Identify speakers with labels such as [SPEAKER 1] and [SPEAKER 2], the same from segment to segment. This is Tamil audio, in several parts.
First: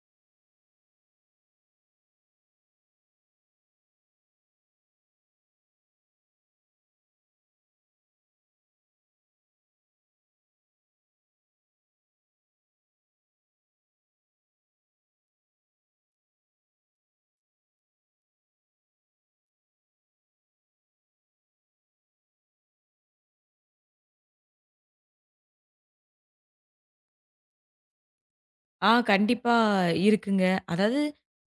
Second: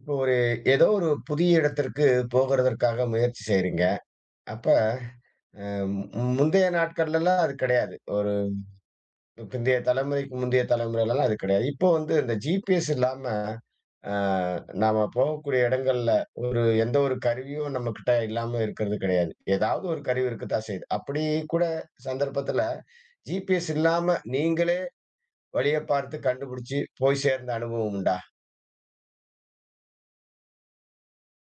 [SPEAKER 1] இப்போ ஒரு ஏதோ ஒரு புதிய இடத்திற்கு போகறதற்காக முயற்சி செய்றீங்க. அப்ப அ முந்தைய நாட்கள்லலாம் அது கிடையாது. ஒரு பிந்தைய தலைமுறைக்கு முந்தைய தலைமுறைலலாம் அது கிடையாது. இப்போ வந்து இந்த ஜிபிஎஸ் இல்லாம அ நாம போகக்கூடிய இடங்கள்ல எந்த ஒரு கருவியும் நம்மகிட்ட இல்லாம இருக்கறது கிடையாது. ஏதாவது ஒரு கருவி இருக்கத்தான் செய்யுது. அப்படி கூட சந்தர்ப்பத்துல ஜிபிஎஸ் இல்லாம நீங்களே வழிய பார்த்து கண்டுபிடிச்சு போய் சேர்ந்த அனுபவம் உண்டா?
[SPEAKER 2] ஆ கண்டிப்பா இருக்குங்க. அதாவது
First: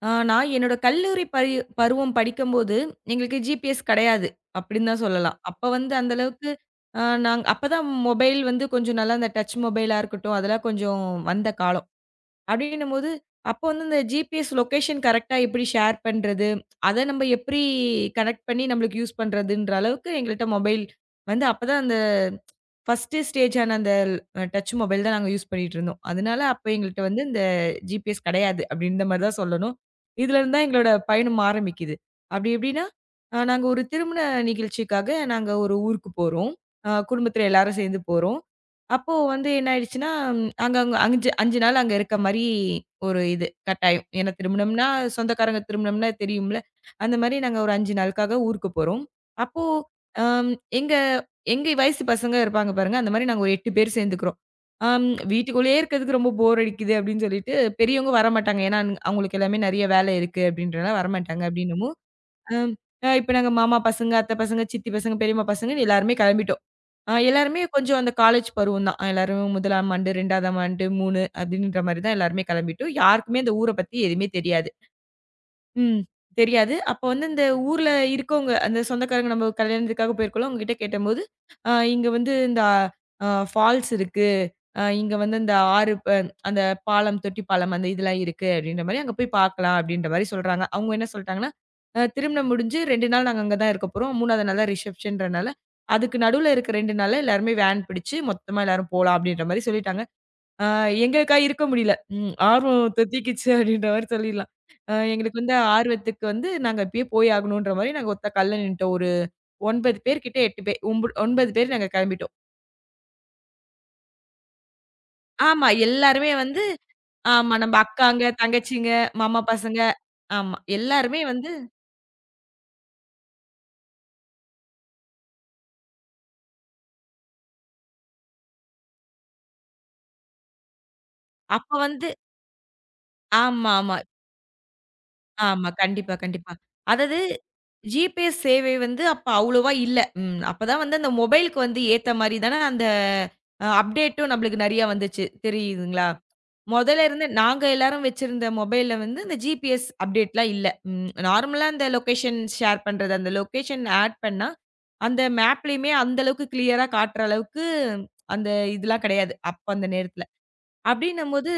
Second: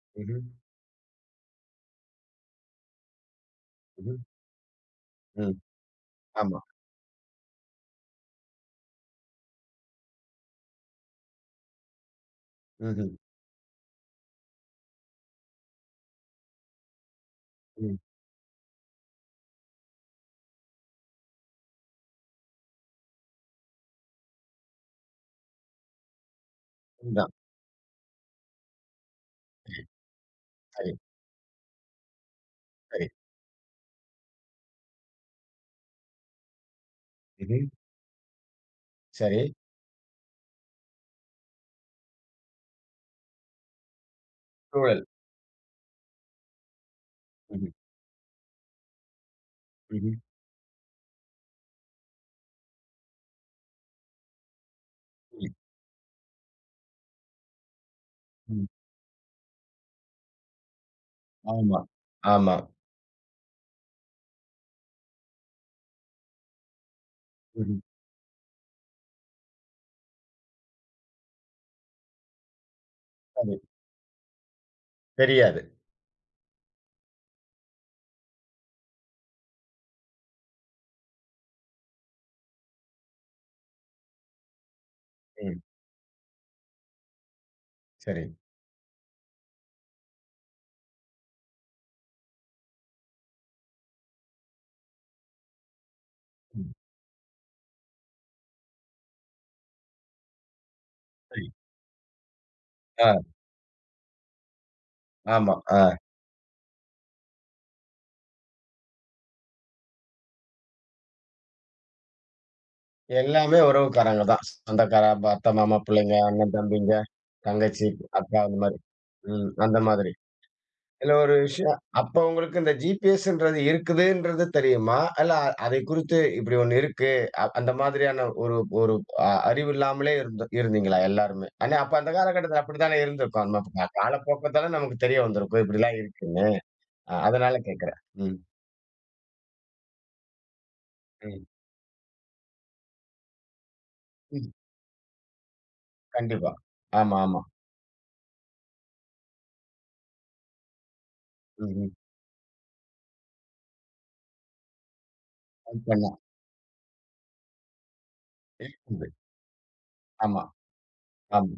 [SPEAKER 1] ம்ஹ்ம்.
[SPEAKER 2] நான் என்னோட கல்லூரி பருவம் படிக்கும்போது, எங்களுக்கு ஜிபிஎஸ்
[SPEAKER 1] ம்ஹ்ம்.
[SPEAKER 2] கிடையாது. அப்படின்னு தான் சொல்லலாம்.
[SPEAKER 1] ம்.
[SPEAKER 2] அப்ப வந்து அந்த அளவுக்கு
[SPEAKER 1] ஆமா.
[SPEAKER 2] அ நாங் அப்பதான் மொபைல் வந்து கொஞ்சம் நல்லா அந்த டச் மொபைலா இருக்கட்டும், அதெல்லாம் கொஞ்சம் வந்த காலம். அப்படின்னும்போது,
[SPEAKER 1] ம்ஹ்ம்.
[SPEAKER 2] அப்போ வந்து இந்த ஜிபிஎஸ் லொகேஷன் கரெக்ட்டா எப்படி ஷேர் பண்றது? அத நம்ம எப்படி
[SPEAKER 1] ம்.
[SPEAKER 2] கனெக்ட் பண்ணி நம்மளுக்கு யூஸ் பண்றதுன்ற அளவுக்கு எங்கள்ட்ட மொபைல் வந்து அப்பதான் அந்த ஃபர்ஸ்ட்டு ஸ்டேஜான அந்த டச் மொபைல் தான் நாங்க யூஸ் பண்ணிட்டுருந்தோம். அதனால அப்ப எங்கள்ட்ட வந்து
[SPEAKER 1] அதுதான்.
[SPEAKER 2] இந்த ஜிபிஎஸ் கிடையாது அப்படின்ற மாரி தான் சொல்லணும்.
[SPEAKER 1] சரி.
[SPEAKER 2] இதுலருந்து தான் எங்களோட
[SPEAKER 1] சரி.
[SPEAKER 2] பயணம் ஆரம்பிக்குது. அப்படி எப்படின்னா,
[SPEAKER 1] சரி.
[SPEAKER 2] நாங்க ஒரு திருமண நிகழ்ச்சிக்காக நாங்க ஒரு ஊருக்கு போறோம். குடும்பத்தில
[SPEAKER 1] ம்ஹ்ம்.
[SPEAKER 2] எல்லாரும் சேர்ந்து போறோம். அப்போ
[SPEAKER 1] சரி.
[SPEAKER 2] வந்து என்ன ஆயிடுச்சுன்னா அங்க அங்க 5 நாள் அங்க இருக்க மாரி ஒரு இது கட்டாயம். ஏன்னா திருமணம்னா,
[SPEAKER 1] சூழல்.
[SPEAKER 2] சொந்தக்காரங்க திருமணம்னா தெரியும்ல. அந்த மாரி நாங்க
[SPEAKER 1] ம்ஹ்ம்.
[SPEAKER 2] ஒரு 5 நாளுக்காக ஊருக்கு போறோம். அப்போ
[SPEAKER 1] ம்ஹ்ம்.
[SPEAKER 2] அம் எங்க எங்க வயசு பசங்க இருப்பாங்க பாருங்க. அந்த மாரி நாங்க ஒரு 8 பேர் சேர்ந்துக்கிறோம். அம்
[SPEAKER 1] ம்.
[SPEAKER 2] வீட்டுக்குள்ளேயே இருக்கிறதுக்கு ரொம்ப போர் அடிக்குது அப்படின்னு சொல்லிட்டு, பெரியவங்க வரமாட்டாங்க.
[SPEAKER 1] ம்.
[SPEAKER 2] ஏன்னா அவங்களுக்கு எல்லாமே நெறைய வேலை இருக்கு அப்படின்றனால வரமாட்டாங்க.
[SPEAKER 1] ஆமா.
[SPEAKER 2] அப்படின்னவும்
[SPEAKER 1] ஆமா.
[SPEAKER 2] அம். இப்ப நாங்க மாமா பசங்க, அத்தை பசங்க, சித்தி பசங்க, பெரியம்மா பசங்கன்னு எல்லாருமே கெளம்பிட்டோம். எல்லாருமே
[SPEAKER 1] ம்ஹ்ம்.
[SPEAKER 2] கொஞ்சம் அந்த காலேஜ் பருவம் தான். எல்லாரும் 1ஆம் ஆண்டு, 2ஆம் ஆண்டு, 3 அப்படின்ற மாரி தான் எல்லாருமே கெளம்பிட்டோம். யாருக்குமே அந்த
[SPEAKER 1] சரி.
[SPEAKER 2] ஊர பத்தி எதுவுமே தெரியாது.
[SPEAKER 1] தெரியாது.
[SPEAKER 2] ம். தெரியாது. அப்ப வந்து இந்த ஊர்ல இருக்கவங்க, அந்த சொந்தக்காரங்க நம்ம கல்யாணத்துக்காக போயிருக்கோம்ல, அவங்க கிட்ட கேட்டபோது, இங்க வந்து இந்த ஃபால்ஸ் இருக்கு. இங்க வந்து இந்த
[SPEAKER 1] ம்.
[SPEAKER 2] ஆறு அந்த பாலம், தொட்டி பாலம் அந்த இதெல்லாம்
[SPEAKER 1] சரி.
[SPEAKER 2] இருக்கு அப்படின்ற மாரி அங்க போய் பார்க்கலாம் அப்படின்ற மாரி சொல்றாங்க. அவங்க என்ன சொல்ட்டாங்கன்னா, திருமணம் முடிஞ்சு 2 நாள் நாங்க அங்க தான் இருக்க போறோம். 3வது நாள் தான் ரிசப்ஷன்றனால, அதுக்கு நடுவுல
[SPEAKER 1] ம்.
[SPEAKER 2] இருக்க 2 நாள்ல எல்லாருமே வேன் பிடிச்சு மொத்தமா எல்லாரும் போலாம் அப்படின்ற மாரி சொல்லிட்டாங்க. அ எங்களுக்கா
[SPEAKER 1] சரி.
[SPEAKER 2] இருக்க முடியல. ம் ஆர்வம்
[SPEAKER 1] ஆ.
[SPEAKER 2] தொத்திக்கிச்சு அப்படின்ற மாரி சொல்லிடலாம். எங்களுக்கு
[SPEAKER 1] ஆமா.
[SPEAKER 2] வந்து
[SPEAKER 1] ஆ.
[SPEAKER 2] ஆர்வத்துக்கு வந்து நாங்க இப்பயே போய் ஆகணுன்ற மாரி நாங்க ஒத்த கால்ல நின்ட்டோம். ஒரு 9 பேர் கிட்ட 8 பேர் 9 பேர் நாங்க கிளம்பிட்டோம்.
[SPEAKER 1] எல்லாமே உறவுக்காரங்க தான். சொந்தக்கார, அப்பா, அத்தை,
[SPEAKER 2] ஆமா.
[SPEAKER 1] மாமா, பிள்ளைங்க,
[SPEAKER 2] எல்லாருமே
[SPEAKER 1] அண்ணன்,
[SPEAKER 2] வந்து
[SPEAKER 1] தம்பிங்க,
[SPEAKER 2] ஆமா. நம்ப
[SPEAKER 1] தங்கச்சி,
[SPEAKER 2] அக்காங்க,
[SPEAKER 1] அக்கா அந்த மாரி.
[SPEAKER 2] தங்கச்சிங்க, மாமா
[SPEAKER 1] ம். அந்த
[SPEAKER 2] பசங்க.
[SPEAKER 1] மாதிரி.
[SPEAKER 2] ஆமா.
[SPEAKER 1] இதுல
[SPEAKER 2] எல்லாருமே
[SPEAKER 1] ஒரு
[SPEAKER 2] வந்து
[SPEAKER 1] விஷயம். அப்ப உங்களுக்கு இந்த ஜிபிஎஸ்ன்றது இருக்குதுன்றது தெரியுமா? இல்ல அதை குறித்து இப்படி ஒண்ணு இருக்கு. அந்த மாதிரியான ஒரு ஒரு அறிவு இல்லாமலே இருந்தீங்களா எல்லாருமே? ஆனா
[SPEAKER 2] அப்ப
[SPEAKER 1] அப்ப
[SPEAKER 2] வந்து
[SPEAKER 1] அந்த காலகட்டத்துல அப்படித்தானே இருந்திருக்கும். நம்ம அப்ப
[SPEAKER 2] ஆமாமா.
[SPEAKER 1] காலப்போக்கத்தால நமக்கு தெரிய வந்திருக்கும்.
[SPEAKER 2] ஆமா.
[SPEAKER 1] இப்படிலாம்
[SPEAKER 2] கண்டிப்பா,
[SPEAKER 1] இருக்குன்னு.
[SPEAKER 2] கண்டிப்பா. அதாவது
[SPEAKER 1] அதனால கேட்கிறேன். ம்.
[SPEAKER 2] ஜிபிஎஸ் சேவை வந்து அப்ப அவ்வளவா இல்ல. ம். அப்பதான் வந்து அந்த
[SPEAKER 1] ம்.
[SPEAKER 2] மொபைலுக்கு வந்து ஏத்த மாரி தான அந்த அப்டேட்டும்
[SPEAKER 1] ம்.
[SPEAKER 2] நம்மளுக்கு நெறைய வந்துச்சு. தெரியுதுங்களா?
[SPEAKER 1] கண்டிப்பா.
[SPEAKER 2] மொதல்ல
[SPEAKER 1] ஆமா,
[SPEAKER 2] இருந்து
[SPEAKER 1] ஆமா.
[SPEAKER 2] நாங்க எல்லாரும் வச்சிருந்த மொபைல்ல வந்து இந்த ஜிபிஎஸ் அப்டேட்லாம் இல்ல. ம். நார்மலா
[SPEAKER 1] ம்.
[SPEAKER 2] அந்த
[SPEAKER 1] ம்.
[SPEAKER 2] லொகேஷன் ஷேர் பண்றது, அந்த லொகேஷன் ஆட் பண்ணா, அந்த
[SPEAKER 1] அது
[SPEAKER 2] மேப்லயுமே
[SPEAKER 1] பண்ணா
[SPEAKER 2] அந்த அளவுக்கு கிளியரா காட்டுற அளவுக்கு அந்த இதெல்லாம்
[SPEAKER 1] இருக்குது.
[SPEAKER 2] கிடையாது. அப்ப அந்த நேரத்துல.
[SPEAKER 1] ஆமா.
[SPEAKER 2] அப்டின்னம்போது,
[SPEAKER 1] ஆமா.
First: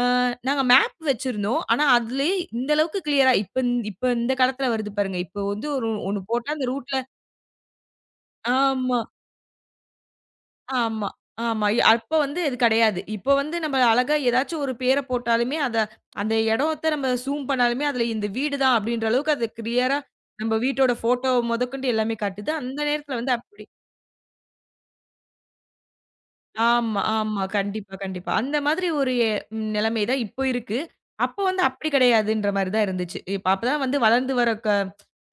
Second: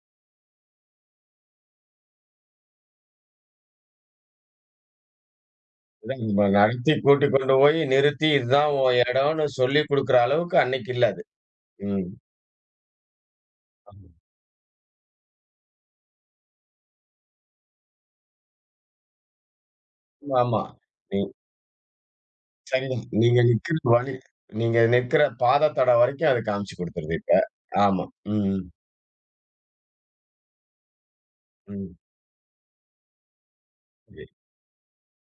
[SPEAKER 2] அ நாங்க மேப் வச்சிருந்தோம். ஆனா, அதுலயே இந்த அளவுக்கு கிளியரா இப்ப இப்ப இந்த காலத்துல வருது பாருங்க. இப்போ வந்து ஒரு
[SPEAKER 1] இதான்
[SPEAKER 2] ஒண்ணு
[SPEAKER 1] நம்ம
[SPEAKER 2] போட்டா அந்த
[SPEAKER 1] நடத்தி
[SPEAKER 2] ரூட்ல
[SPEAKER 1] கூட்டிக் கொண்டு போய் நிறுத்தி இதுதான் உன்
[SPEAKER 2] ஆமா,
[SPEAKER 1] இடம்னு சொல்லிக் குடுக்குற அளவுக்கு அன்னைக்கு
[SPEAKER 2] ஆமா,
[SPEAKER 1] இல்ல அது.
[SPEAKER 2] ஆமா.
[SPEAKER 1] ம்.
[SPEAKER 2] அப்ப வந்து இது கிடையாது. இப்ப வந்து நம்ம அழகா ஏதாச்சும் ஒரு பேர போட்டாலுமே, அத அந்த இடத்த நம்ம ஜூம் பண்ணாலுமே, அதுல இந்த வீடு தான் அப்டின்ற அளவுக்கு அது கிளியரா நம்ம
[SPEAKER 1] ஆமா.
[SPEAKER 2] வீட்டோட
[SPEAKER 1] நீ
[SPEAKER 2] ஃபோட்டோ முதற்கொண்டு எல்லாமே காட்டுது. அந்த
[SPEAKER 1] சரிதான்.
[SPEAKER 2] நேரத்துல வந்து அப்டி
[SPEAKER 1] நீங்க நிக்கிற பாத தடம் வரைக்கும் அது காமிச்சு
[SPEAKER 2] ஆமா,
[SPEAKER 1] குடுத்துருது இப்ப.
[SPEAKER 2] ஆமா. கண்டிப்பா,
[SPEAKER 1] ஆமா.
[SPEAKER 2] கண்டிப்பா. அந்த
[SPEAKER 1] ம்.
[SPEAKER 2] மாதிரி ஒரு நிலைமை தான் இப்போ இருக்கு. அப்போ வந்து அப்படி
[SPEAKER 1] ம்.
[SPEAKER 2] கிடையாதுன்ற மாரி தான் இருந்துச்சு. இப்ப அப்பதான் வந்து வளர்ந்து வர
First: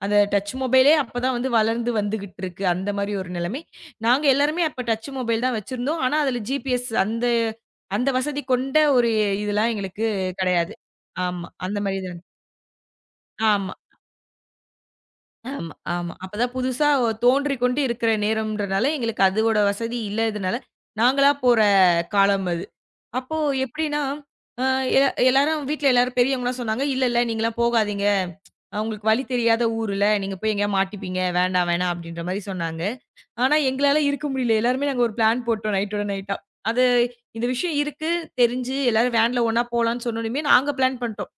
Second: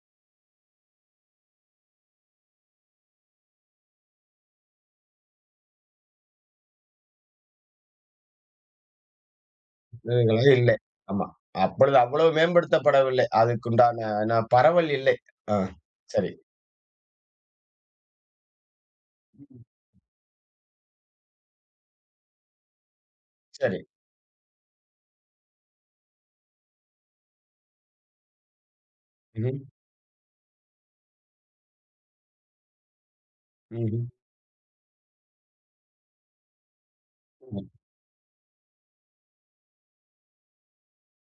[SPEAKER 2] அந்த டச் மொபைலே அப்பதான் வந்து வளர்ந்து வந்துகிட்டு இருக்கு. அந்த மாரி ஒரு நிலைமை. நாங்க எல்லாருமே அப்ப டச் மொபைல் தான் வச்சிருந்தோம். ஆனா அதுல ஜிபிஎஸ் அந்த அந்த வசதி கொண்ட ஒரு இதெல்லாம் எங்களுக்கு
[SPEAKER 1] விளைவுகளே
[SPEAKER 2] கிடையாது.
[SPEAKER 1] இல்லை. ஆமா.
[SPEAKER 2] ஆமா. அந்த
[SPEAKER 1] அப்பொழுது
[SPEAKER 2] மாரி தான்.
[SPEAKER 1] அவ்வளவு மேம்படுத்தப்படவில்லை.
[SPEAKER 2] ஆமா,
[SPEAKER 1] அதுக்குண்டான பரவல் இல்லை. ஆ.
[SPEAKER 2] ஆமா, ஆமா.
[SPEAKER 1] சரி,
[SPEAKER 2] அப்பதான் புதுசா தோன்றிக் கொண்டு இருக்கிற நேரம்ன்றனால எங்களுக்கு அதோட வசதி இல்லாததுனால, நாங்களா போற காலம் அது. அப்போ
[SPEAKER 1] சரி.
[SPEAKER 2] எப்படின்னா, அ எ எல்லாரும் வீட்ல எல்லாரும் பெரியவங்கலாம் சொன்னாங்க, "இல்ல, இல்ல நீங்கலாம் போகாதீங்க. உங்களுக்கு வழி
[SPEAKER 1] ம்ஹ்ம்.
[SPEAKER 2] தெரியாத ஊருல, நீங்க போய் எங்கேயா மாட்டிப்பீங்க. வேண்டாம், வேணாம்." அப்படின்ற மாரி சொன்னாங்க. ஆனா, எங்களால
[SPEAKER 1] ம்ஹ்ம்.
[SPEAKER 2] இருக்க முடியல. எல்லாருமே நாங்க ஒரு பிளான் போட்டோம் நைட்டோட நைட்டா. அது இந்த
[SPEAKER 1] ம்.
[SPEAKER 2] விஷயம் இருக்கு, தெரிஞ்சு எல்லாரும் வேன்ல ஒண்ணா போலான்னு சொன்னோனயுமே, நாங்க பிளான் பண்ணிட்டோம்.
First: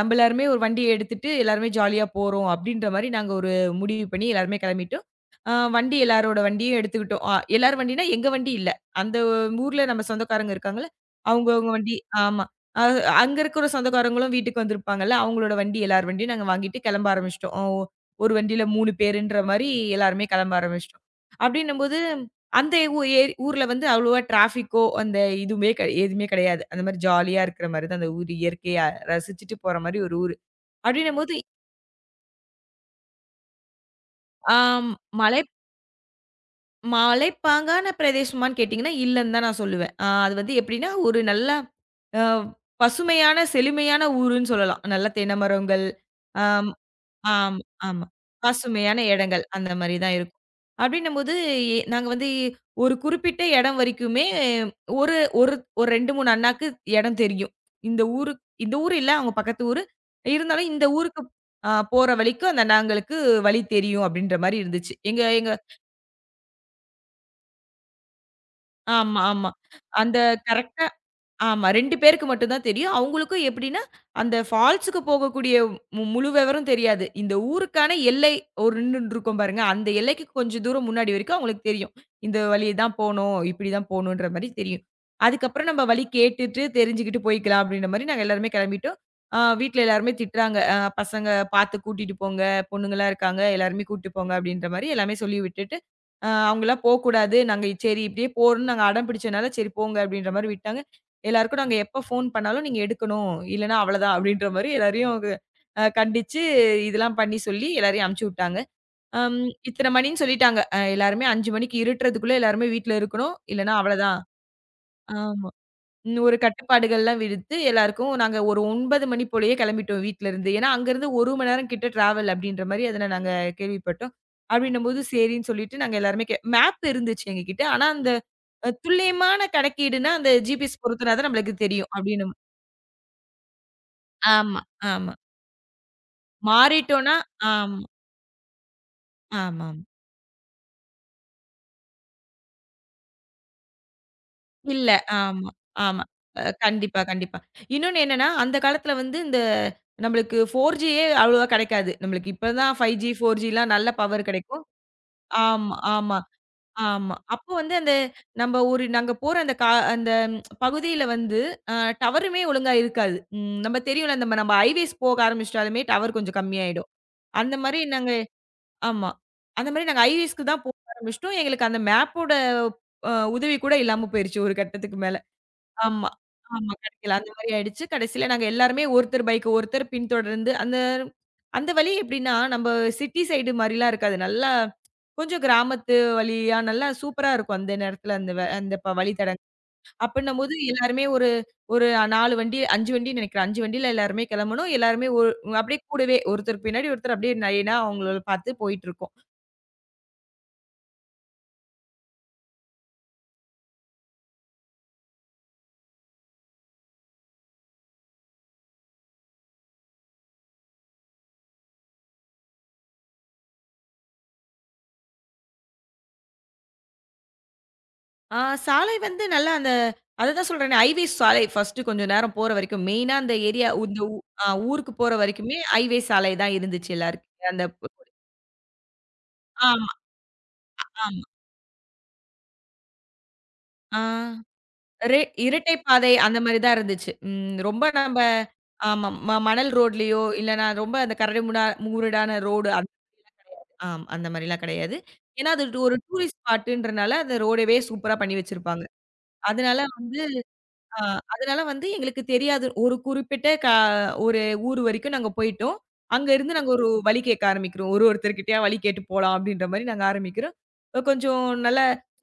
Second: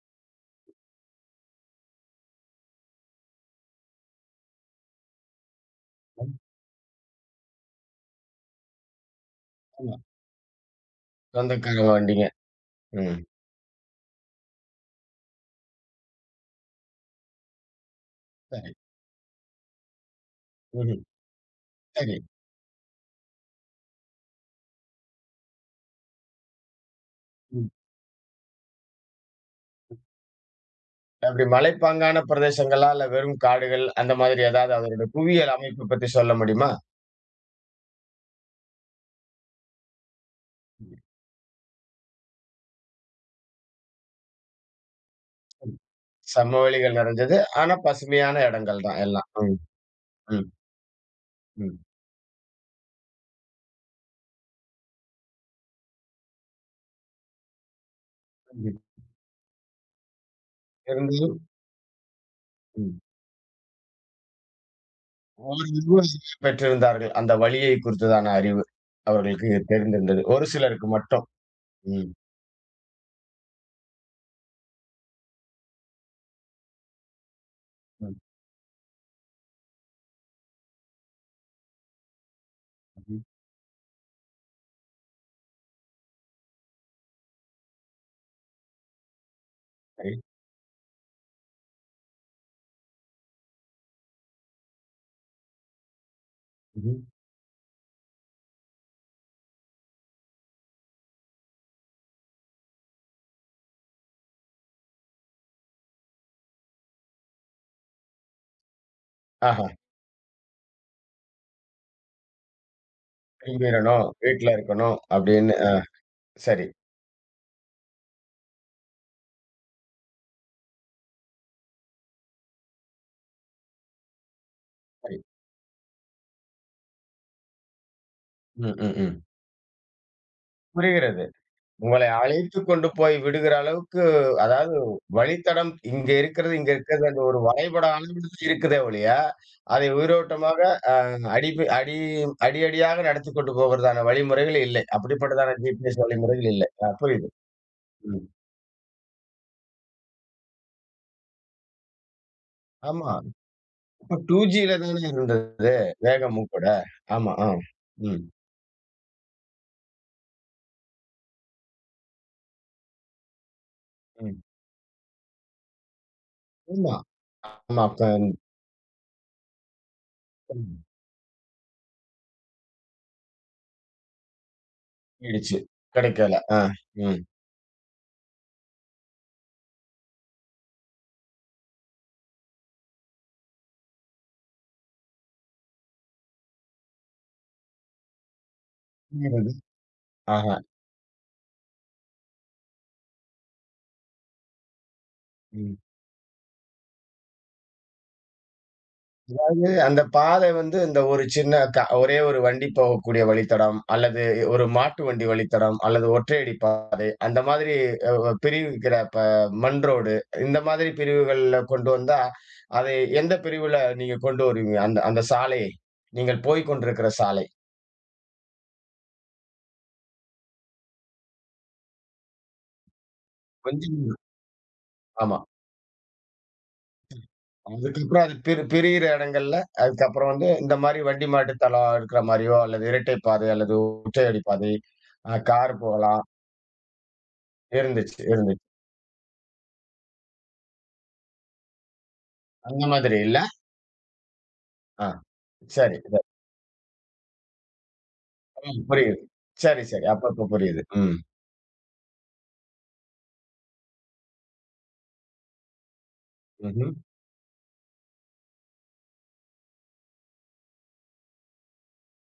[SPEAKER 2] நம்ம எல்லாருமே ஒரு வண்டிய எடுத்துட்டு எல்லாருமே ஜாலியா போறோம் அப்டின்ற மாரி நாங்க ஒரு முடிவு பண்ணி எல்லாருமே கெளம்பிட்டோம். வண்டி
[SPEAKER 1] ம்.
[SPEAKER 2] எல்லாரோட வண்டியும் எடுத்துக்கிட்டோம். எல்லார் வண்டினா எங்க வண்டி இல்ல. அந்த ஊர்ல
[SPEAKER 1] ஆமா.
[SPEAKER 2] நம்ம சொந்தக்காரங்க இருக்காங்கல்ல, அவங்கவங்க
[SPEAKER 1] சொந்தக்காரங்க
[SPEAKER 2] வண்டி
[SPEAKER 1] வண்டிங்க.
[SPEAKER 2] ஆமா. அ
[SPEAKER 1] ம்.
[SPEAKER 2] அங்க இருக்கிற சொந்தக்காரங்களும் வீட்டுக்கு வந்திருப்பாங்கல்ல, அவங்களோட வண்டி எல்லார் வண்டியும் நாங்க வாங்கிட்டு கிளம்ப ஆரம்பிச்சுட்டோம். ஒரு வண்டியில
[SPEAKER 1] சரி.
[SPEAKER 2] 3 பேருன்ற மாரி எல்லாருமே கிளம்ப
[SPEAKER 1] ம்ஹ்ம்.
[SPEAKER 2] ஆரம்பிச்சுட்டோம். அப்டின்னும்போது
[SPEAKER 1] சரி.
[SPEAKER 2] அந்த ஊ ஏ ஊர்ல வந்து அவ்வளவா டிராஃபிக்கோ, அந்த இதுவுமே எதுவுமே கெடையாது. அந்த மாரி ஜாலியா இருக்கிற
[SPEAKER 1] ம்.
[SPEAKER 2] மாரி தான் அந்த ஊர். இயற்கையா ரசிச்சுட்டு போற மாரி ஒரு ஊரு. அப்படின்னும்போது
[SPEAKER 1] அப்படி மலைப்பாங்கான பிரதேசங்களா? இல்ல வெறும் காடுகள் அந்த மாதிரி ஏதாவது
[SPEAKER 2] ஆம்
[SPEAKER 1] அதனுடைய
[SPEAKER 2] மலை
[SPEAKER 1] புவியியல் அமைப்பு பத்தி சொல்ல முடியுமா?
[SPEAKER 2] மலைப்பாங்கான பிரதேசமான்னு கேட்டீங்கன்னா, இல்லன்னு தான் நான் சொல்லுவேன். அது வந்து எப்படின்னா, ஒரு நல்ல அ பசுமையான, செழுமையான ஊருன்னு சொல்லலாம். நல்ல தென்னை மரங்கள், அ
[SPEAKER 1] சமவெளிகள் நிறைஞ்சது.
[SPEAKER 2] ஆமா,
[SPEAKER 1] ஆனா
[SPEAKER 2] ஆமா.
[SPEAKER 1] பசுமையான இடங்கள்
[SPEAKER 2] பசுமையான
[SPEAKER 1] தான் எல்லாம்.
[SPEAKER 2] இடங்கள்
[SPEAKER 1] ம்.
[SPEAKER 2] அந்த மாரி தான் இருக்கும்.
[SPEAKER 1] ம்.
[SPEAKER 2] அப்டின்னும்போது
[SPEAKER 1] ம்.
[SPEAKER 2] நாங்க வந்து ஒரு குறிப்பிட்ட இடம் வரைக்குமே ஒரு ஒரு ஒரு 2, 3 அண்ணாக்கு இடம் தெரியும். இந்த ஊரு இந்த
[SPEAKER 1] ம்.
[SPEAKER 2] ஊர் இல்ல, அவங்க பக்கத்து ஊரு. இருந்தாலும் இந்த ஊருக்கு
[SPEAKER 1] இருந்தது
[SPEAKER 2] போற வழிக்கும் அந்த
[SPEAKER 1] ம்.
[SPEAKER 2] அண்ணாங்களுக்கு வழி தெரியும் அப்டின்ற மாரி இருந்துச்சு. எங்க எங்க
[SPEAKER 1] ஒரு நிர்வாகிகள் பெற்றிருந்தார்கள். அந்த வழியை குறித்ததான அறிவு
[SPEAKER 2] ஆமா, ஆமா.
[SPEAKER 1] அவர்களுக்கு
[SPEAKER 2] அந்த
[SPEAKER 1] தெரிந்திருந்தது. ஒரு
[SPEAKER 2] கரெக்ட்டா
[SPEAKER 1] சிலருக்கு மட்டும்.
[SPEAKER 2] ஆமா. 2
[SPEAKER 1] ம்.
[SPEAKER 2] பேருக்கு மட்டும் தான் தெரியும். அவங்களுக்கும் எப்படின்னா, அந்த ஃபால்ஸுக்கு போகக்கூடிய முழு விவரம் தெரியாது. இந்த ஊருக்கான
[SPEAKER 1] ம்.
[SPEAKER 2] எல்லை ஒரு நின்னுட்டுருக்கோம் பாருங்க, அந்த எல்லைக்கு கொஞ்சம் தூரம் முன்னாடி வரைக்கும் அவங்களுக்கு தெரியும். இந்த வழி தான்
[SPEAKER 1] ம்.
[SPEAKER 2] போணும், இப்படி தான் போணுன்ற மாரி தெரியும். அதுக்கப்புறம் நம்ம வழி கேட்டுட்டு தெரிஞ்சுக்கிட்டு போய்க்கலாம் அப்படின்ற மாரி நாங்க எல்லாருமே கிளம்பிட்டோம். வீட்ல எல்லாருமே
[SPEAKER 1] சரி.
[SPEAKER 2] திட்டுறாங்க. "பசங்க பார்த்து கூட்டிட்டு போங்க, பொண்ணுங்கலாம் இருக்காங்க, எல்லாருமே கூட்டிட்டு போங்க" அப்படின்ற மாரி எல்லாமே சொல்லி விட்டுட்டு, அவங்கலாம்
[SPEAKER 1] ம்ஹ்ம்.
[SPEAKER 2] போக்கூடாது. நாங்க சரி இப்படியே போறோம்ன்னு நாங்க அடம் பிடிச்சனால, "சரி போங்க" அப்படின்ற மாரி விட்டாங்க. எல்லாருக்கும் நாங்க எப்ப ஃபோன் பண்ணாலும் நீங்க எடுக்கணும். இல்லன்னா அவ்வளதான் அப்படின்ற மாரி எல்லாரையும் க அ கண்டிச்சு இதெல்லாம் பண்ணி சொல்லி எல்லாரையும் அனுப்பிச்சு விட்டாங்க. அம்
[SPEAKER 1] ஆஹா!
[SPEAKER 2] இத்தன மணின்னு சொல்லிட்டாங்க. எல்லாருமே 5 மணிக்கு இருட்டுறதுக்குள்ள எல்லாருமே வீட்ல இருக்கணும். இல்லன்னா
[SPEAKER 1] திரும்பிறணும்,
[SPEAKER 2] அவ்வளதான்.
[SPEAKER 1] வீட்ல இருக்கணும்
[SPEAKER 2] ஆமா.
[SPEAKER 1] அப்படின்னு.
[SPEAKER 2] ம் ஒரு
[SPEAKER 1] சரி,
[SPEAKER 2] கட்டுப்பாடுகள்லாம் விடுத்து எல்லாருக்கும் நாங்க ஒரு 9 மணி போலயே கிளம்பிட்டோம் வீட்ல இருந்து. ஏன்னா அங்கருந்து 1 மணி நேரம் கிட்ட டிராவல் அப்படின்ற மாரி அதுல நாங்க கேள்விப்பட்டோம். அப்படின்னும்போது
[SPEAKER 1] சரி.
[SPEAKER 2] சரின்னு சொல்லிட்டு நாங்க எல்லாருமே மேப் இருந்துச்சு எங்ககிட்ட. ஆனா அந்த
[SPEAKER 1] ம், ம், ம்.
[SPEAKER 2] துல்லியமான கணக்கீடுன்னா அந்த ஜிபிஎஸ் பொருத்துனா
[SPEAKER 1] புரிகிறது.
[SPEAKER 2] தான் நம்மளுக்கு தெரியும்
[SPEAKER 1] உங்களை
[SPEAKER 2] அப்படின்னு.
[SPEAKER 1] அழைத்துக் கொண்டு போய் விடுகிற அளவுக்கு
[SPEAKER 2] ஆமா,
[SPEAKER 1] அதாவது
[SPEAKER 2] ஆமா.
[SPEAKER 1] வழித்தடம் இங்க இருக்கிறது, இங்க இருக்கிறது
[SPEAKER 2] மாறிட்டோம்னா
[SPEAKER 1] அந்த ஒரு
[SPEAKER 2] ஆமா,
[SPEAKER 1] வரைபடம் அளவில் இருக்குதே ஒழிய,
[SPEAKER 2] ஆமாமா.
[SPEAKER 1] அதை உயிரோட்டமாக அ அடிபி அடி அடியடியாக நடத்திக் கொண்டு போகிறதான வழிமுறைகள் இல்லை.
[SPEAKER 2] இல்ல. ஆமா,
[SPEAKER 1] அப்படிப்பட்டதான ஜிபிஎஸ்
[SPEAKER 2] ஆமா.
[SPEAKER 1] வழிமுறைகள் இல்லை.
[SPEAKER 2] கண்டிப்பா,
[SPEAKER 1] புரியுது.
[SPEAKER 2] கண்டிப்பா. இன்னொன்னு
[SPEAKER 1] ம்.
[SPEAKER 2] என்னன்னா, அந்த காலத்துல வந்து இந்த நம்மளுக்கு 4Gயே அவ்வளவா கிடைக்காது. நம்மளுக்கு இப்ப தான் 5G,
[SPEAKER 1] ஆமா.
[SPEAKER 2] 4Gலாம் நல்ல
[SPEAKER 1] இப்ப
[SPEAKER 2] பவர்
[SPEAKER 1] 2G
[SPEAKER 2] கிடைக்கும்.
[SPEAKER 1] ல தானே இருந்தது.
[SPEAKER 2] ஆமா, ஆமா,
[SPEAKER 1] வேகமும் கூட.
[SPEAKER 2] ஆமா.
[SPEAKER 1] ஆமா. ஆ.
[SPEAKER 2] அப்போ வந்து அந்த
[SPEAKER 1] ம்.
[SPEAKER 2] நம்ம ஒரு நாங்க போற அந்த அந்த பகுதியில வந்து அ டவருமே ஒழுங்கா இருக்காது. ம் நம்ம தெரியும்ல, நம்ம
[SPEAKER 1] ம்.
[SPEAKER 2] நம்ம ஹைவேஸ் போக ஆரம்பிச்சுட்டாலுமே டவர் கொஞ்சம் கம்மியாயிடும்.
[SPEAKER 1] ஆமா.
[SPEAKER 2] அந்த மாரி
[SPEAKER 1] ஆமா. அப்ப
[SPEAKER 2] நாங்க ஆமா. அந்த மாரி நாங்க ஐவிஸ்க்கு தான்
[SPEAKER 1] ம்.
[SPEAKER 2] போக ஆரம்பிச்சுட்டோம். எங்களுக்கு அந்த மேப்போட உதவி கூட இல்லாம போயிருச்சு ஒரு கட்டத்துக்கு மேல.
[SPEAKER 1] போயிடுச்சு.
[SPEAKER 2] ஆமா.
[SPEAKER 1] கிடைக்கல. ஆ.
[SPEAKER 2] ஆமா. கெடைக்கல.
[SPEAKER 1] ம்.
[SPEAKER 2] அந்த மாரி ஆயிடுச்சு. கடைசியில நாங்க எல்லாருமே ஒருத்தர் பைக் ஒருத்தர் பின்தொடர்ந்து அந்த அந்த வழி எப்படின்னா, நம்ப சிட்டி சைடு மாரிலாம் இருக்காது. நல்லா கொஞ்சம் கிராமத்து வழியா நல்லா சூப்பரா இருக்கும் அந்த நேரத்துல அந்த வ அந்த ப வழித்தடங்.
[SPEAKER 1] புரியுது.
[SPEAKER 2] அப்படின்னும்போது
[SPEAKER 1] ஆஹா.
[SPEAKER 2] எல்லாருமே ஒரு ஒரு 4 வண்டி 5 வண்டின்னு நெனைக்கிறேன். 5 வண்டியில எல்லாருமே கெளம்பணும். எல்லாருமே ஒரு
[SPEAKER 1] ம்.
[SPEAKER 2] அப்படியே கூடவே ஒருத்தர் பின்னாடி ஒருத்தர் அப்படியே லைனா அவங்கள பார்த்து போயிட்டுருக்கோம்.
[SPEAKER 1] அந்த பாதை வந்து இந்த ஒரு சின்ன ஒரே ஒரு வண்டி போகக்கூடிய வழித்தடம், அல்லது ஒரு மாட்டு வண்டி வழித்தடம், அல்லது ஒற்றையடி பாதை, அந்த மாதிரி அ வ பிரிவிக்கிற இப்ப மண் ரோடு, இந்த மாதிரி பிரிவுகள்ல கொண்டு வந்தா, அதை எந்த பிரிவுல நீங்க கொண்டு வருவீங்க? அந்த அந்த சாலையை, நீங்கள் போய் கொண்டிருக்கிற சாலை.
[SPEAKER 2] ஆ சாலை வந்து நல்லா அந்த அததான் சொல்றேனே, ஹைவே சாலை ஃபர்ஸ்ட்டு கொஞ்ச நேரம் போற வரைக்கும். மெயினா அந்த ஏரியா
[SPEAKER 1] கொஞ்சம்
[SPEAKER 2] இந்த ஊ அ ஊருக்கு போற
[SPEAKER 1] ஆமா.
[SPEAKER 2] வரைக்குமே ஹைவே சாலை தான் இருந்துச்சு எல்லாருக்கும். அந்த
[SPEAKER 1] அதுக்கப்புறம் அது பிரியிற இடங்கள்ல,
[SPEAKER 2] ஆமா,
[SPEAKER 1] அதுக்கப்புறம் வந்து இந்த மாரி
[SPEAKER 2] ஆமா.
[SPEAKER 1] வண்டி மாட்டு தடம் இருக்கிற மாரியோ, அல்லது இரட்டை பாதை, அல்லது
[SPEAKER 2] ஆ
[SPEAKER 1] ஒற்றையடி பாதை,
[SPEAKER 2] ரெ
[SPEAKER 1] கார்
[SPEAKER 2] இரட்டை பாதை
[SPEAKER 1] போகலாம்.
[SPEAKER 2] அந்த மாரி தான் இருந்துச்சு. ம் ரொம்ப நம்ப
[SPEAKER 1] இருந்துச்சு, இருந்துச்சு.
[SPEAKER 2] ஆமா ம மணல் ரோட்லயோ இல்லன்னா ரொம்ப அந்த கரடுமுடா முரடான ரோடு
[SPEAKER 1] அந்த மாதிரி இல்ல?
[SPEAKER 2] அந்த மாரிலாம் கிடையாது.
[SPEAKER 1] ஆ.
[SPEAKER 2] ஏன்னா அது ஒரு
[SPEAKER 1] சரி.
[SPEAKER 2] டூரிஸ்ட் ஸ்பாட்டுன்றனால அந்த ரோடவே சூப்பரா பண்ணி
[SPEAKER 1] ம்.
[SPEAKER 2] வச்சிருப்பாங்க.
[SPEAKER 1] புரியுது.
[SPEAKER 2] அதனால
[SPEAKER 1] சரி, சரி.
[SPEAKER 2] வந்து
[SPEAKER 1] அப்ப இப்ப புரியுது.
[SPEAKER 2] ஆ
[SPEAKER 1] ம்.
[SPEAKER 2] அதனால வந்து எங்களுக்கு தெரியாது. ஒரு குறிப்பிட்ட ஒரு ஊர் வரைக்கும் நாங்க போயிட்டோம். அங்க இருந்து நாங்க ஒரு
[SPEAKER 1] ம்ஹ்ம்.
[SPEAKER 2] வழி கேட்க ஆரம்பிக்கிறோம். ஒரு ஒருத்தர்கிட்டயா வழி கேட்டு போலாம் அப்படின்ற மாரி நாங்க ஆரம்பிக்கிறோம். கொஞ்சம் நல்ல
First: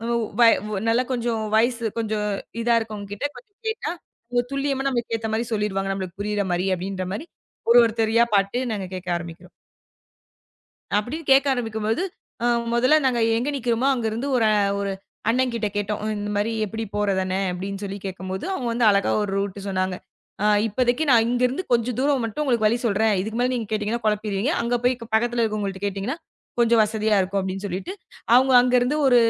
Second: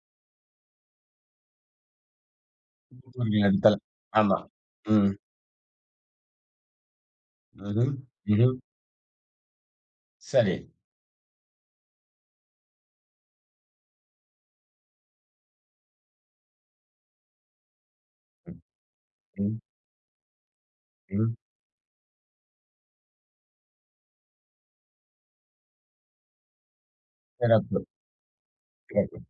[SPEAKER 2] வ வய நல்லா கொஞ்சம் வயசு கொஞ்சம் இதா இருக்கவங்க கிட்ட கொஞ்சம்
[SPEAKER 1] எடுத்தல.
[SPEAKER 2] கேட்டா,
[SPEAKER 1] ஆமா.
[SPEAKER 2] அவங்க துல்லியமா
[SPEAKER 1] ம்.
[SPEAKER 2] நமக்கு ஏத்த மாரி சொல்லிருவாங்க. நம்மளுக்கு புரியிற மாரி அப்படின்ற மாரி ஒரு
[SPEAKER 1] ம்ஹ்ம்.
[SPEAKER 2] ஒருத்தரையா
[SPEAKER 1] ம்ஹ்ம்.
[SPEAKER 2] பாத்து நாங்க கேட்க ஆரம்பிக்கிறோம்.
[SPEAKER 1] சரி.
[SPEAKER 2] அப்படின்னு கேட்க ஆரம்பிக்கும்போது, அ முதல்ல நாங்க எங்க நிக்கிறோமோ அங்கருந்து ஒரு அண்ணன்கிட்ட கேட்டோம். இந்த மாரி "எப்படி போறது அண்ணே?" அப்படின்னு சொல்லி கேட்கும்போது, அவங்க வந்து அழகா ஒரு ரூட்
[SPEAKER 1] ம்.
[SPEAKER 2] சொன்னாங்க. இப்போதைக்கு நான்
[SPEAKER 1] ம்.
[SPEAKER 2] இங்கருந்து கொஞ்சம் தூரம் மட்டும் உங்களுக்கு வழி சொல்றேன். இதுக்கு மேல நீங்க கேட்டீங்கன்னா குழப்பிருவீங்க. அங்க போய் பக்கத்துல இருக்கவங்கள்ட்ட கேட்டீங்கன்னா, கொஞ்சம் வசதியா இருக்கும்." அப்படின்னு
[SPEAKER 1] சிறப்பு,
[SPEAKER 2] சொல்லிட்டு, அவங்க அங்கருந்து
[SPEAKER 1] சிறப்பு.
[SPEAKER 2] ஒரு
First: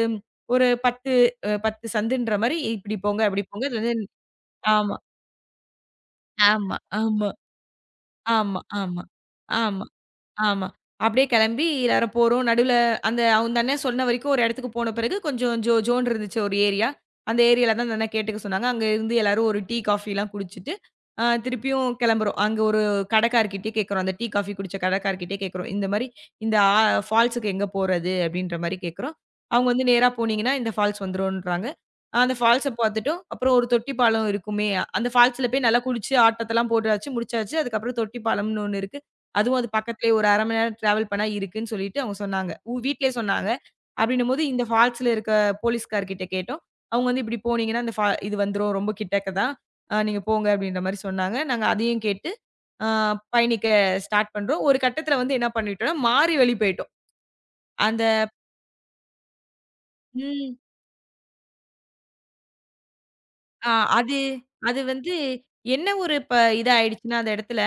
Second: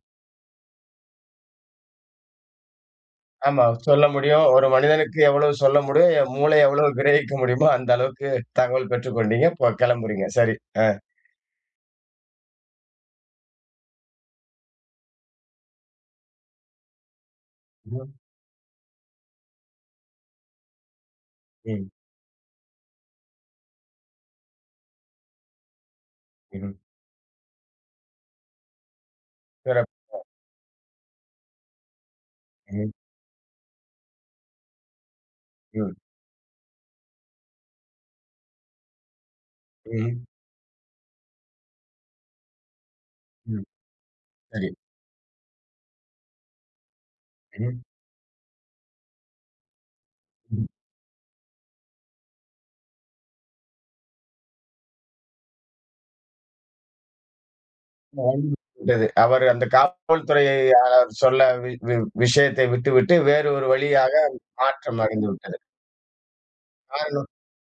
[SPEAKER 2] ஒரு 10 10 சந்துன்ற மாரி, "இப்படி போங்க, அப்படி
[SPEAKER 1] ஆமா.
[SPEAKER 2] போங்க." இது வந்து
[SPEAKER 1] சொல்ல முடியும். ஒரு
[SPEAKER 2] ஆமா.
[SPEAKER 1] மனிதனுக்கு எவ்வளவு சொல்ல முடியும், என் மூளை
[SPEAKER 2] ஆமா.
[SPEAKER 1] எவ்வளவு
[SPEAKER 2] ஆமா,
[SPEAKER 1] கிரகிக்க முடியுமோ, அந்த அளவுக்கு
[SPEAKER 2] ஆமா,
[SPEAKER 1] தகவல்
[SPEAKER 2] ஆமா,
[SPEAKER 1] பெற்றுக்கொண்டீங்க. இப்போ
[SPEAKER 2] ஆமா.
[SPEAKER 1] கிளம்புறீங்க. சரி.
[SPEAKER 2] ஆமா.
[SPEAKER 1] அ.
[SPEAKER 2] அப்படியே கிளம்பி எல்லாரும் போறோம். நடுவுல அந்த அந்த அண்ணன் சொன்ன வரைக்கும் ஒரு இடத்துக்கு போன பிறகு கொஞ்சம் ஜோன்னு இருந்துச்சு ஒரு ஏரியா. அந்த ஏரியால தான் அந்த
[SPEAKER 1] ம்.
[SPEAKER 2] அண்ணன் கேட்டுக்க சொன்னாங்க. அங்க இருந்து எல்லாரும் ஒரு டீ, காஃபிலாம் குடிச்சிட்டு, திருப்பியும்
[SPEAKER 1] ம்.
[SPEAKER 2] கிளம்புறோம். அங்க ஒரு கடைக்காரர்கிட்டயே கேட்குறோம். அந்த டீ, காஃபி குடிச்ச கடைக்காரர்கிட்டயே கேட்குறோம். இந்த மாரி இந்த ஆ
[SPEAKER 1] ம்ஹ்ம்.
[SPEAKER 2] ஃபால்ஸுக்கு எங்க போறது? அப்படின்ற மாரி கேட்குறோம். அவங்க வந்து
[SPEAKER 1] சிறப்பு.
[SPEAKER 2] நேரா போனீங்கன்னா இந்த ஃபால்ஸ் வந்துரும்ன்றாங்க. அந்த ஃபால்ஸ
[SPEAKER 1] ம்.
[SPEAKER 2] பார்த்துட்டோம். அப்புறம் ஒரு தொட்டி பாலம் இருக்குமே, அந்த ஃபால்ஸ்ல போய் நல்லா
[SPEAKER 1] ம்.
[SPEAKER 2] குளிச்சு ஆட்டத்தெல்லாம் போட்டாச்சு, முடிச்சாச்சு. அதுக்கப்புறம் தொட்டி பாலம்னு ஒண்ணு இருக்கு. அதுவும் அது பக்கத்திலேயே
[SPEAKER 1] ம்.
[SPEAKER 2] ஒரு 1/2 மணி நேரம் டிராவல் பண்ணா இருக்குன்னு சொல்லிட்டு அவங்க சொன்னாங்க. வீட்லயே சொன்னாங்க.
[SPEAKER 1] ம்.
[SPEAKER 2] அப்படின்னும்போது இந்த
[SPEAKER 1] சரி.
[SPEAKER 2] ஃபால்ஸ்ல இருக்க போலீஸ்கார்கிட்ட கேட்டோம். அவங்க வந்து இப்படி
[SPEAKER 1] ம்.
[SPEAKER 2] போனீங்கன்னா, அந்த இது வந்துரும். ரொம்ப கிட்டக்க தான். நீங்க போங்க
[SPEAKER 1] ம்.
[SPEAKER 2] அப்படின்ற மாரி சொன்னாங்க. நாங்க அதையும் கேட்டு அ பயணிக்க ஸ்டார்ட் பண்றோம். ஒரு கட்டத்தில வந்து என்ன பண்ணிட்டோம்னா, மாறி வழி போயிட்டோம். அந்த
[SPEAKER 1] வாழ்ந்துவிட்டது. அவர் அந்த காவல்துறையை
[SPEAKER 2] ம்.
[SPEAKER 1] அவர் சொல்ல வி வி விஷயத்தை விட்டுவிட்டு வேறு ஒரு
[SPEAKER 2] அ
[SPEAKER 1] வழியாக
[SPEAKER 2] அது அது
[SPEAKER 1] மாற்றம்
[SPEAKER 2] வந்து
[SPEAKER 1] அடைந்து விட்டது.
[SPEAKER 2] என்ன ஒரு ப இதா ஆயிடுச்சுன்னா,
[SPEAKER 1] காரணம்
[SPEAKER 2] அந்த இடத்துல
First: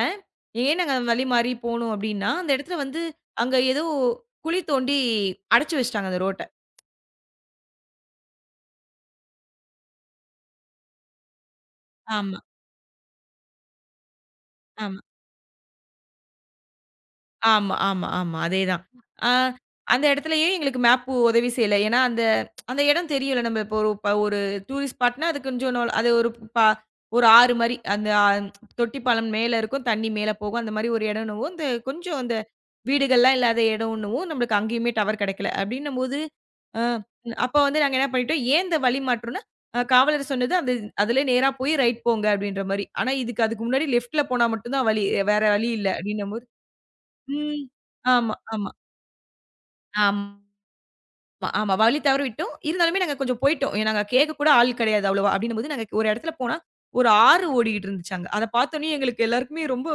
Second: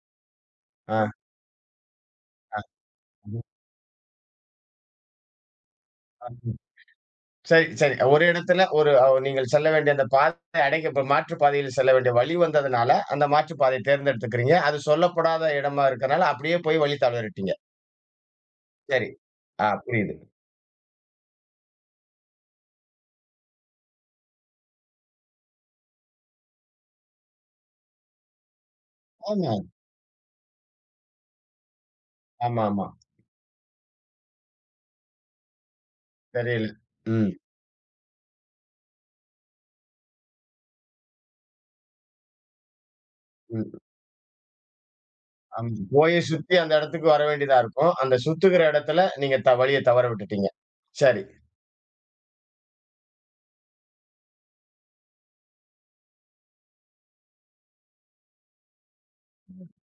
[SPEAKER 2] ஏன் நாங்க
[SPEAKER 1] ஆ.
[SPEAKER 2] வழி மாறி போனோம் அப்படின்னா, அந்த இடத்துல வந்து அங்க ஏதோ குழி தோண்டி அடைச்சு வச்சுட்டாங்க அந்த ரோட்ட.
[SPEAKER 1] சரி, சரி. ஒரு இடத்துல ஒரு நீங்கள் செல்ல வேண்டிய அந்த பாதை அடைக்க இப்ப மாற்று பாதையில் செல்ல வேண்டிய வழி
[SPEAKER 2] ஆமா.
[SPEAKER 1] வந்ததுனால, அந்த மாற்று பாதையை தேர்ந்தெடுத்துக்கிறீங்க. அது
[SPEAKER 2] ஆமா.
[SPEAKER 1] சொல்லப்படாத இடமா இருக்கனால, அப்படியே போய் வழி தவறிட்டீங்க.
[SPEAKER 2] ஆமா, ஆமா, ஆமா. அதேதான்.
[SPEAKER 1] சரி.
[SPEAKER 2] ஆ
[SPEAKER 1] ஆ
[SPEAKER 2] அந்த
[SPEAKER 1] புரியுது.
[SPEAKER 2] இடத்துலயும் எங்களுக்கு மேப்பு உதவி செய்யல. ஏன்னா, அந்த அந்த இடம் தெரியும்ல. நம்ம இப்போ ஒரு டூரிஸ்ட் ஸ்பாட்னா அது கொஞ்சம் அது ப ஒரு ஆறு மாரி. அந்த தொட்டி பாலம்
[SPEAKER 1] ஆமா.
[SPEAKER 2] மேல இருக்கும். தண்ணி மேல போகும். அந்த மாரி ஒரு இடம்னவும், இந்த கொஞ்சம் அந்த
[SPEAKER 1] ஆமாமா.
[SPEAKER 2] வீடுகள்லாம் இல்லாத இடம்னவும் நம்மளுக்கு அங்கேயுமே டவர் கிடைக்கல. அப்படின்னும்போது,
[SPEAKER 1] தெரியல.
[SPEAKER 2] அ
[SPEAKER 1] ம்.
[SPEAKER 2] அப்ப வந்து நாங்க என்ன பண்ணிட்டோம், ஏன் இந்த வழி மாற்றோம்னா, காவலர் சொன்னது அந்த அதிலயே நேரா போய் ரைட் போங்க அப்படின்ற மாரி. ஆனா, அதுக்கு
[SPEAKER 1] ம்.
[SPEAKER 2] முன்னாடி லெஃப்ட்ல போனா மட்டும் தான் வழி. வேற
[SPEAKER 1] அம்
[SPEAKER 2] வழி இல்ல
[SPEAKER 1] போய்
[SPEAKER 2] அப்படின்னும்போது
[SPEAKER 1] சுத்தி அந்த இடத்துக்கு வர வேண்டியதா
[SPEAKER 2] ம்.
[SPEAKER 1] இருக்கும். அந்த
[SPEAKER 2] ஆமா,
[SPEAKER 1] சுத்துகிற
[SPEAKER 2] ஆமா.
[SPEAKER 1] இடத்துல நீங்க வழிய தவற
[SPEAKER 2] ஆமா,
[SPEAKER 1] விட்டுட்டீங்க. சரி.
[SPEAKER 2] ஆமா. வழி தவற விட்டோம். இருந்தாலுமே நாங்க கொஞ்சம் போயிட்டோம். நாங்க கேட்க கூட ஆள் கிடையாது அவ்வளவா. அப்டின்னும்போது நாங்க ஒரு இடத்துல போனா, ஒரு ஆறு ஓடிக்கிட்டு இருந்துச்சு அங்க. அத பார்த்தோனே எங்களுக்கு எல்லாருக்குமே ரொம்ப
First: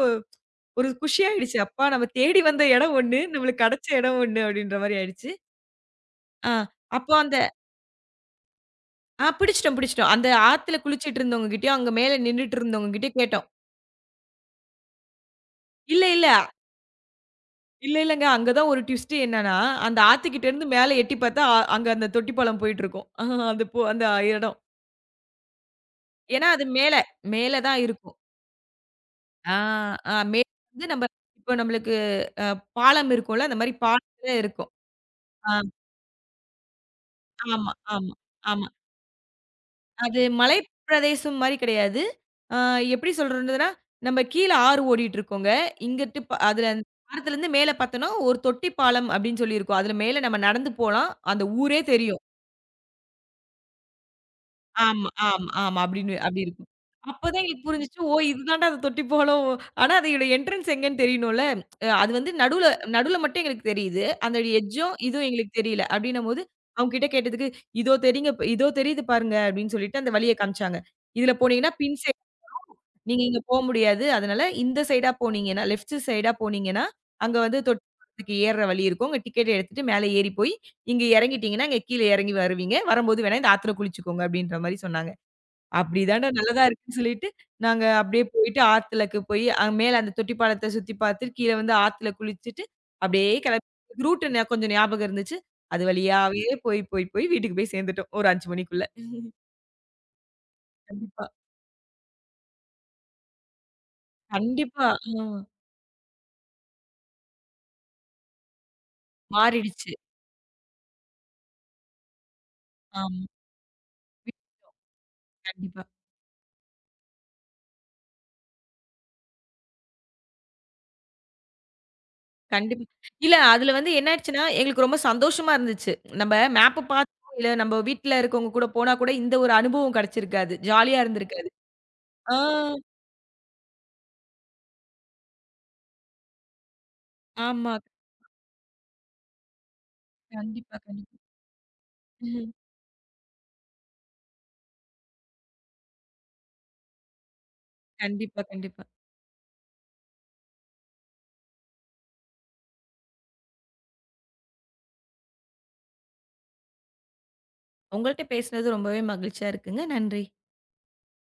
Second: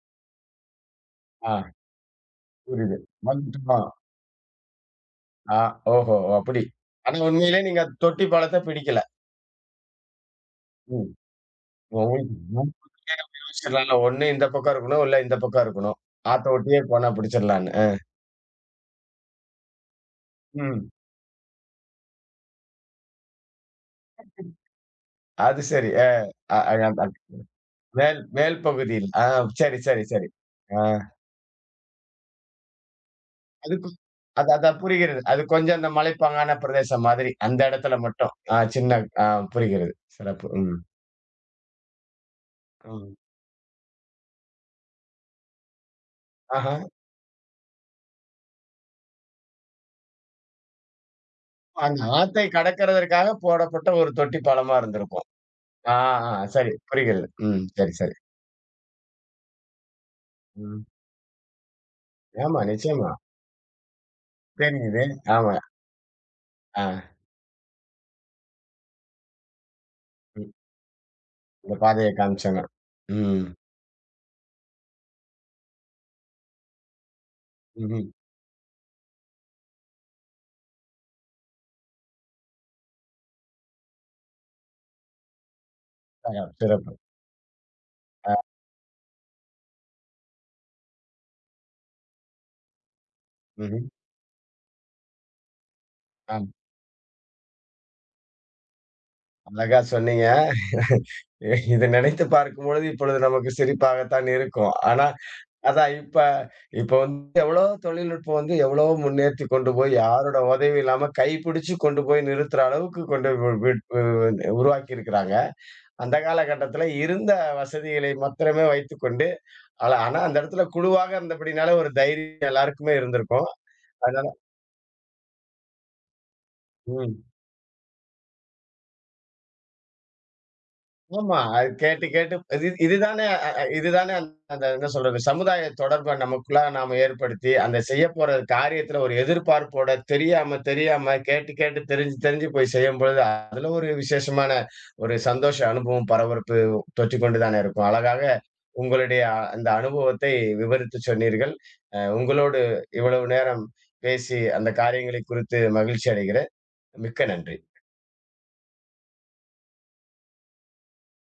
[SPEAKER 2] ஒரு குஷி
[SPEAKER 1] ஆ
[SPEAKER 2] ஆயிடுச்சு. அப்பா நம்ம தேடி வந்த இடம்
[SPEAKER 1] புரியுது.
[SPEAKER 2] ஒண்ணு, நம்மளுக்கு
[SPEAKER 1] வந்துட்டோமா?
[SPEAKER 2] கிடைச்ச இடம் ஒண்ணு அப்டின்ற மாரி ஆயிடுச்சு.
[SPEAKER 1] ஆ, ஓஹோ!
[SPEAKER 2] ஆ
[SPEAKER 1] அப்படி.
[SPEAKER 2] அப்போ
[SPEAKER 1] ஆனா
[SPEAKER 2] அந்த
[SPEAKER 1] உண்மையிலே நீங்க தொட்டி பழத்த பிடிக்கல.
[SPEAKER 2] பிடிச்சிட்டோம், பிடிச்சிட்டோம். அந்த ஆத்துல
[SPEAKER 1] ம்.
[SPEAKER 2] குளிச்சிட்டு இருந்தவங்ககிட்டயும், அங்க மேல
[SPEAKER 1] உங்களுக்கு
[SPEAKER 2] நின்னுட்டு இருந்தவங்ககிட்டயும் கேட்டோம்.
[SPEAKER 1] யோசிச்சிடலாம்ல. ஒண்ணு இந்த பக்கம் இருக்கணும், இல்ல இந்த பக்கம் இருக்கணும்.
[SPEAKER 2] இல்ல, இல்ல.
[SPEAKER 1] ஆத்த ஒட்டியே போனா பிடிச்சிடலான்னு. அ.
[SPEAKER 2] இல்ல, இல்லங்க. அங்க தான் ஒரு ட்விஸ்ட் என்னன்னா, அந்த ஆத்துக்கிட்ட இருந்து
[SPEAKER 1] ம்.
[SPEAKER 2] மேல எட்டி பார்த்தா, அங்க அந்த தொட்டி பாலம் போயிட்டு இருக்கும். அந்த இடம்.
[SPEAKER 1] அது சரி. அ
[SPEAKER 2] ஏன்னா,
[SPEAKER 1] அ
[SPEAKER 2] அது மேல,
[SPEAKER 1] அ
[SPEAKER 2] மேல தான் இருக்கும்.
[SPEAKER 1] மேல் மேல் பகுதியில். ஆ
[SPEAKER 2] ஆ,
[SPEAKER 1] சரி, சரி,
[SPEAKER 2] ஆ
[SPEAKER 1] சரி.
[SPEAKER 2] மேல
[SPEAKER 1] ஆ.
[SPEAKER 2] வந்து நம்ம இப்போ நம்மளுக்கு அ பாலம் இருக்கும்ல, அந்த மாரி
[SPEAKER 1] அதுக்கு
[SPEAKER 2] பாலத்துல இருக்கும்.
[SPEAKER 1] அதான் புரிகிறது. அது
[SPEAKER 2] ஆ,
[SPEAKER 1] கொஞ்சம் அந்த மலைப்பாங்கான பிரதேசம் மாதிரி. அந்த
[SPEAKER 2] ஆமா,
[SPEAKER 1] இடத்துல
[SPEAKER 2] ஆமா,
[SPEAKER 1] மட்டும். ஆ
[SPEAKER 2] ஆமா.
[SPEAKER 1] சின்ன ஆ புரிகிறது.
[SPEAKER 2] அது
[SPEAKER 1] சிறப்பு.
[SPEAKER 2] மலை
[SPEAKER 1] ம்.
[SPEAKER 2] பிரதேசம் மாரி கிடையாது. ஆ எப்படி
[SPEAKER 1] ம்.
[SPEAKER 2] சொல்றதுன்னா, நம்ம கீழ ஆறு ஓடிட்டுருக்கோங்க. இங்கிட்டு ப அதுல
[SPEAKER 1] ஆஹா.
[SPEAKER 2] பாலத்துலருந்து மேல பார்த்தோம்னா, ஒரு தொட்டி பாலம் அப்படின்னு சொல்லியிருக்கும். அதுல மேல நம்ம நடந்து போலாம். அந்த ஊரே
[SPEAKER 1] அந்த
[SPEAKER 2] தெரியும்.
[SPEAKER 1] ஆத்தை கடக்கிறதற்காக போடப்பட்ட ஒரு தொட்டி பாலமா
[SPEAKER 2] ஆமா,
[SPEAKER 1] இருந்திருக்கும்.
[SPEAKER 2] ஆமா, ஆமா.
[SPEAKER 1] ஆ,
[SPEAKER 2] அப்படின்னு
[SPEAKER 1] ஆ
[SPEAKER 2] அப்படி இருக்கும்.
[SPEAKER 1] சரி. புரிகிறது.
[SPEAKER 2] அப்பதான்
[SPEAKER 1] ம்.
[SPEAKER 2] எங்களுக்கு
[SPEAKER 1] சரி,
[SPEAKER 2] புரிஞ்சுச்சு, ஓ!
[SPEAKER 1] சரி.
[SPEAKER 2] இதுதான்டா அந்த தொட்டி பாலம். ஆனா அதோட என்ட்ரன்ஸ்
[SPEAKER 1] ம்.
[SPEAKER 2] எங்கன்னு தெரியணும்ல. அ அது வந்து
[SPEAKER 1] ஆமா,
[SPEAKER 2] நடுவுல
[SPEAKER 1] நிச்சயமா.
[SPEAKER 2] நடுவுல மட்டும் எங்களுக்கு தெரியுது. அந்த எட்ஜும்,
[SPEAKER 1] தெரியுது.
[SPEAKER 2] இதுவும் எங்களுக்கு
[SPEAKER 1] ஆமா.
[SPEAKER 2] தெரியல. அப்படின்னும்போது,
[SPEAKER 1] ஆ.
[SPEAKER 2] அவங்க கிட்ட கேட்டதுக்கு, "இதோ இதோ தெரியுது பாருங்க" அப்படின்னு சொல்லிட்டு அந்த வழிய
[SPEAKER 1] ம்.
[SPEAKER 2] காமிச்சாங்க. "இதுல போனீங்கன்னா
[SPEAKER 1] இந்த
[SPEAKER 2] பின்
[SPEAKER 1] பாதைய
[SPEAKER 2] சைடு
[SPEAKER 1] காமிச்சாங்க.
[SPEAKER 2] வரும். நீங்க இங்க
[SPEAKER 1] ம்.
[SPEAKER 2] போ முடியாது. அதனால இந்த சைடா போனீங்கன்னா லெஃப்ட் சைடா போனீங்கன்னா, அங்க வந்து தொட்டி
[SPEAKER 1] ம்ஹ்ம்.
[SPEAKER 2] பாலத்துக்கு ஏறுற வழி இருக்கும். உங்க டிக்கெட் எடுத்துட்டு மேல ஏறி போய் இங்க இறங்கிட்டீங்கன்னா, இங்க கீழ இறங்கி வருவீங்க. வரும்போது வேணா இந்த ஆத்துல குளிச்சுக்கோங்க அப்டின்ற மாரி சொன்னாங்க. அப்டிதான்டா
[SPEAKER 1] ஆ
[SPEAKER 2] நல்லதா
[SPEAKER 1] சிறப்பு.
[SPEAKER 2] இருக்குன்னு சொல்லிட்டு, நாங்க அப்டியே
[SPEAKER 1] ஆ.
[SPEAKER 2] போயிட்டு ஆத்துலக்கு போய் மேல அந்த தொட்டி பாலத்த சுத்தி பார்த்துட்டு, கீழ வந்து ஆத்துல குளிச்சுட்டு, அப்டியே
[SPEAKER 1] ம்ஹ்ம்.
[SPEAKER 2] கெளம்பி ரூட் கொஞ்சம் ஞாபகம் இருந்துச்சு. அது வழியாவே
[SPEAKER 1] ஆம்.
[SPEAKER 2] போய், போய், போய் வீட்டுக்கு போய் சேர்ந்துட்டோம். ஒரு 5 மணிக்குள்ள.
[SPEAKER 1] அழகா சொன்னீங்க.
[SPEAKER 2] கண்டிப்பா,
[SPEAKER 1] இதை நினைத்து பார்க்கும்பொழுது இப்பொழுது நமக்கு சிரிப்பாகத்தான் இருக்கும்.
[SPEAKER 2] கண்டிப்பா.
[SPEAKER 1] ஆனா
[SPEAKER 2] ஆ
[SPEAKER 1] அதான் இப்ப இப்ப வந்து எவ்வளோ தொழில்நுட்பம் வந்து எவ்வளவோ முன்னேத்தி கொண்டு போய்
[SPEAKER 2] மாறிடுச்சு.
[SPEAKER 1] யாரோட உதவியும் இல்லாம கைப்பிடிச்சு கொண்டு போய் நிறுத்துற அளவுக்கு
[SPEAKER 2] ஆமா.
[SPEAKER 1] கொண்டு வி விட் உ உருவாக்கி இருக்கிறாங்க.
[SPEAKER 2] கண்டிப்பா.
[SPEAKER 1] அந்த காலகட்டத்தில இருந்த வசதிகளை மாத்திரமே வைத்துக்கொண்டு, ஆனா அந்த இடத்துல குழுவாக இருந்தபடினால ஒரு தைரியம்
[SPEAKER 2] கண்டிப்பா.
[SPEAKER 1] எல்லாருக்குமே
[SPEAKER 2] இல்ல
[SPEAKER 1] இருந்திருக்கும்.
[SPEAKER 2] அதுல வந்து என்ன
[SPEAKER 1] அதனால
[SPEAKER 2] ஆயிடுச்சுன்னா, எங்களுக்கு ரொம்ப சந்தோஷமா இருந்துச்சு. நம்ம மேப்ப பாத்தோ,
[SPEAKER 1] ம்.
[SPEAKER 2] இல்ல நம்ம வீட்ல இருக்கவங்க கூட போனா கூட இந்த ஒரு அனுபவம் கிடைச்சிருக்காது. ஜாலியா
[SPEAKER 1] ஆமா.
[SPEAKER 2] இருந்திருக்காது.
[SPEAKER 1] அது கேட்டு,
[SPEAKER 2] ஆ,
[SPEAKER 1] கேட்டு இதுதானே அ அ இதுதானே அந்த அந்த என்ன சொல்றது, சமுதாய தொடர்ப நமக்குள்ள நாம ஏற்படுத்தி,
[SPEAKER 2] ஆமா.
[SPEAKER 1] அந்த செய்யப்போற காரியத்துல ஒரு எதிர்பார்ப்போட தெரியாம,
[SPEAKER 2] கண்டிப்பா,
[SPEAKER 1] தெரியாம
[SPEAKER 2] கண்டிப்பா.
[SPEAKER 1] கேட்டு, கேட்டு தெரிஞ்சு, தெரிஞ்சு
[SPEAKER 2] ம்.
[SPEAKER 1] போய் செய்யும்பொழுது, அதுல ஒரு விசேஷமான ஒரு சந்தோஷ அனுபவம், பரபரப்பு தொற்றிக் கொண்டு தானே இருக்கும். அழகாக
[SPEAKER 2] கண்டிப்பா, கண்டிப்பா.
[SPEAKER 1] உங்களுடைய அந்த அனுபவத்தை விவரித்து சொன்னீர்கள். உங்களோடு இவ்வளவு நேரம் பேசி அந்த காரியங்களை குறித்து மகிழ்ச்சி அடைகிறேன். மிக்க நன்றி.
[SPEAKER 2] உங்கள்ட்ட பேசுனது ரொம்பவே மகிழ்ச்சியா இருக்குங்க. நன்றி.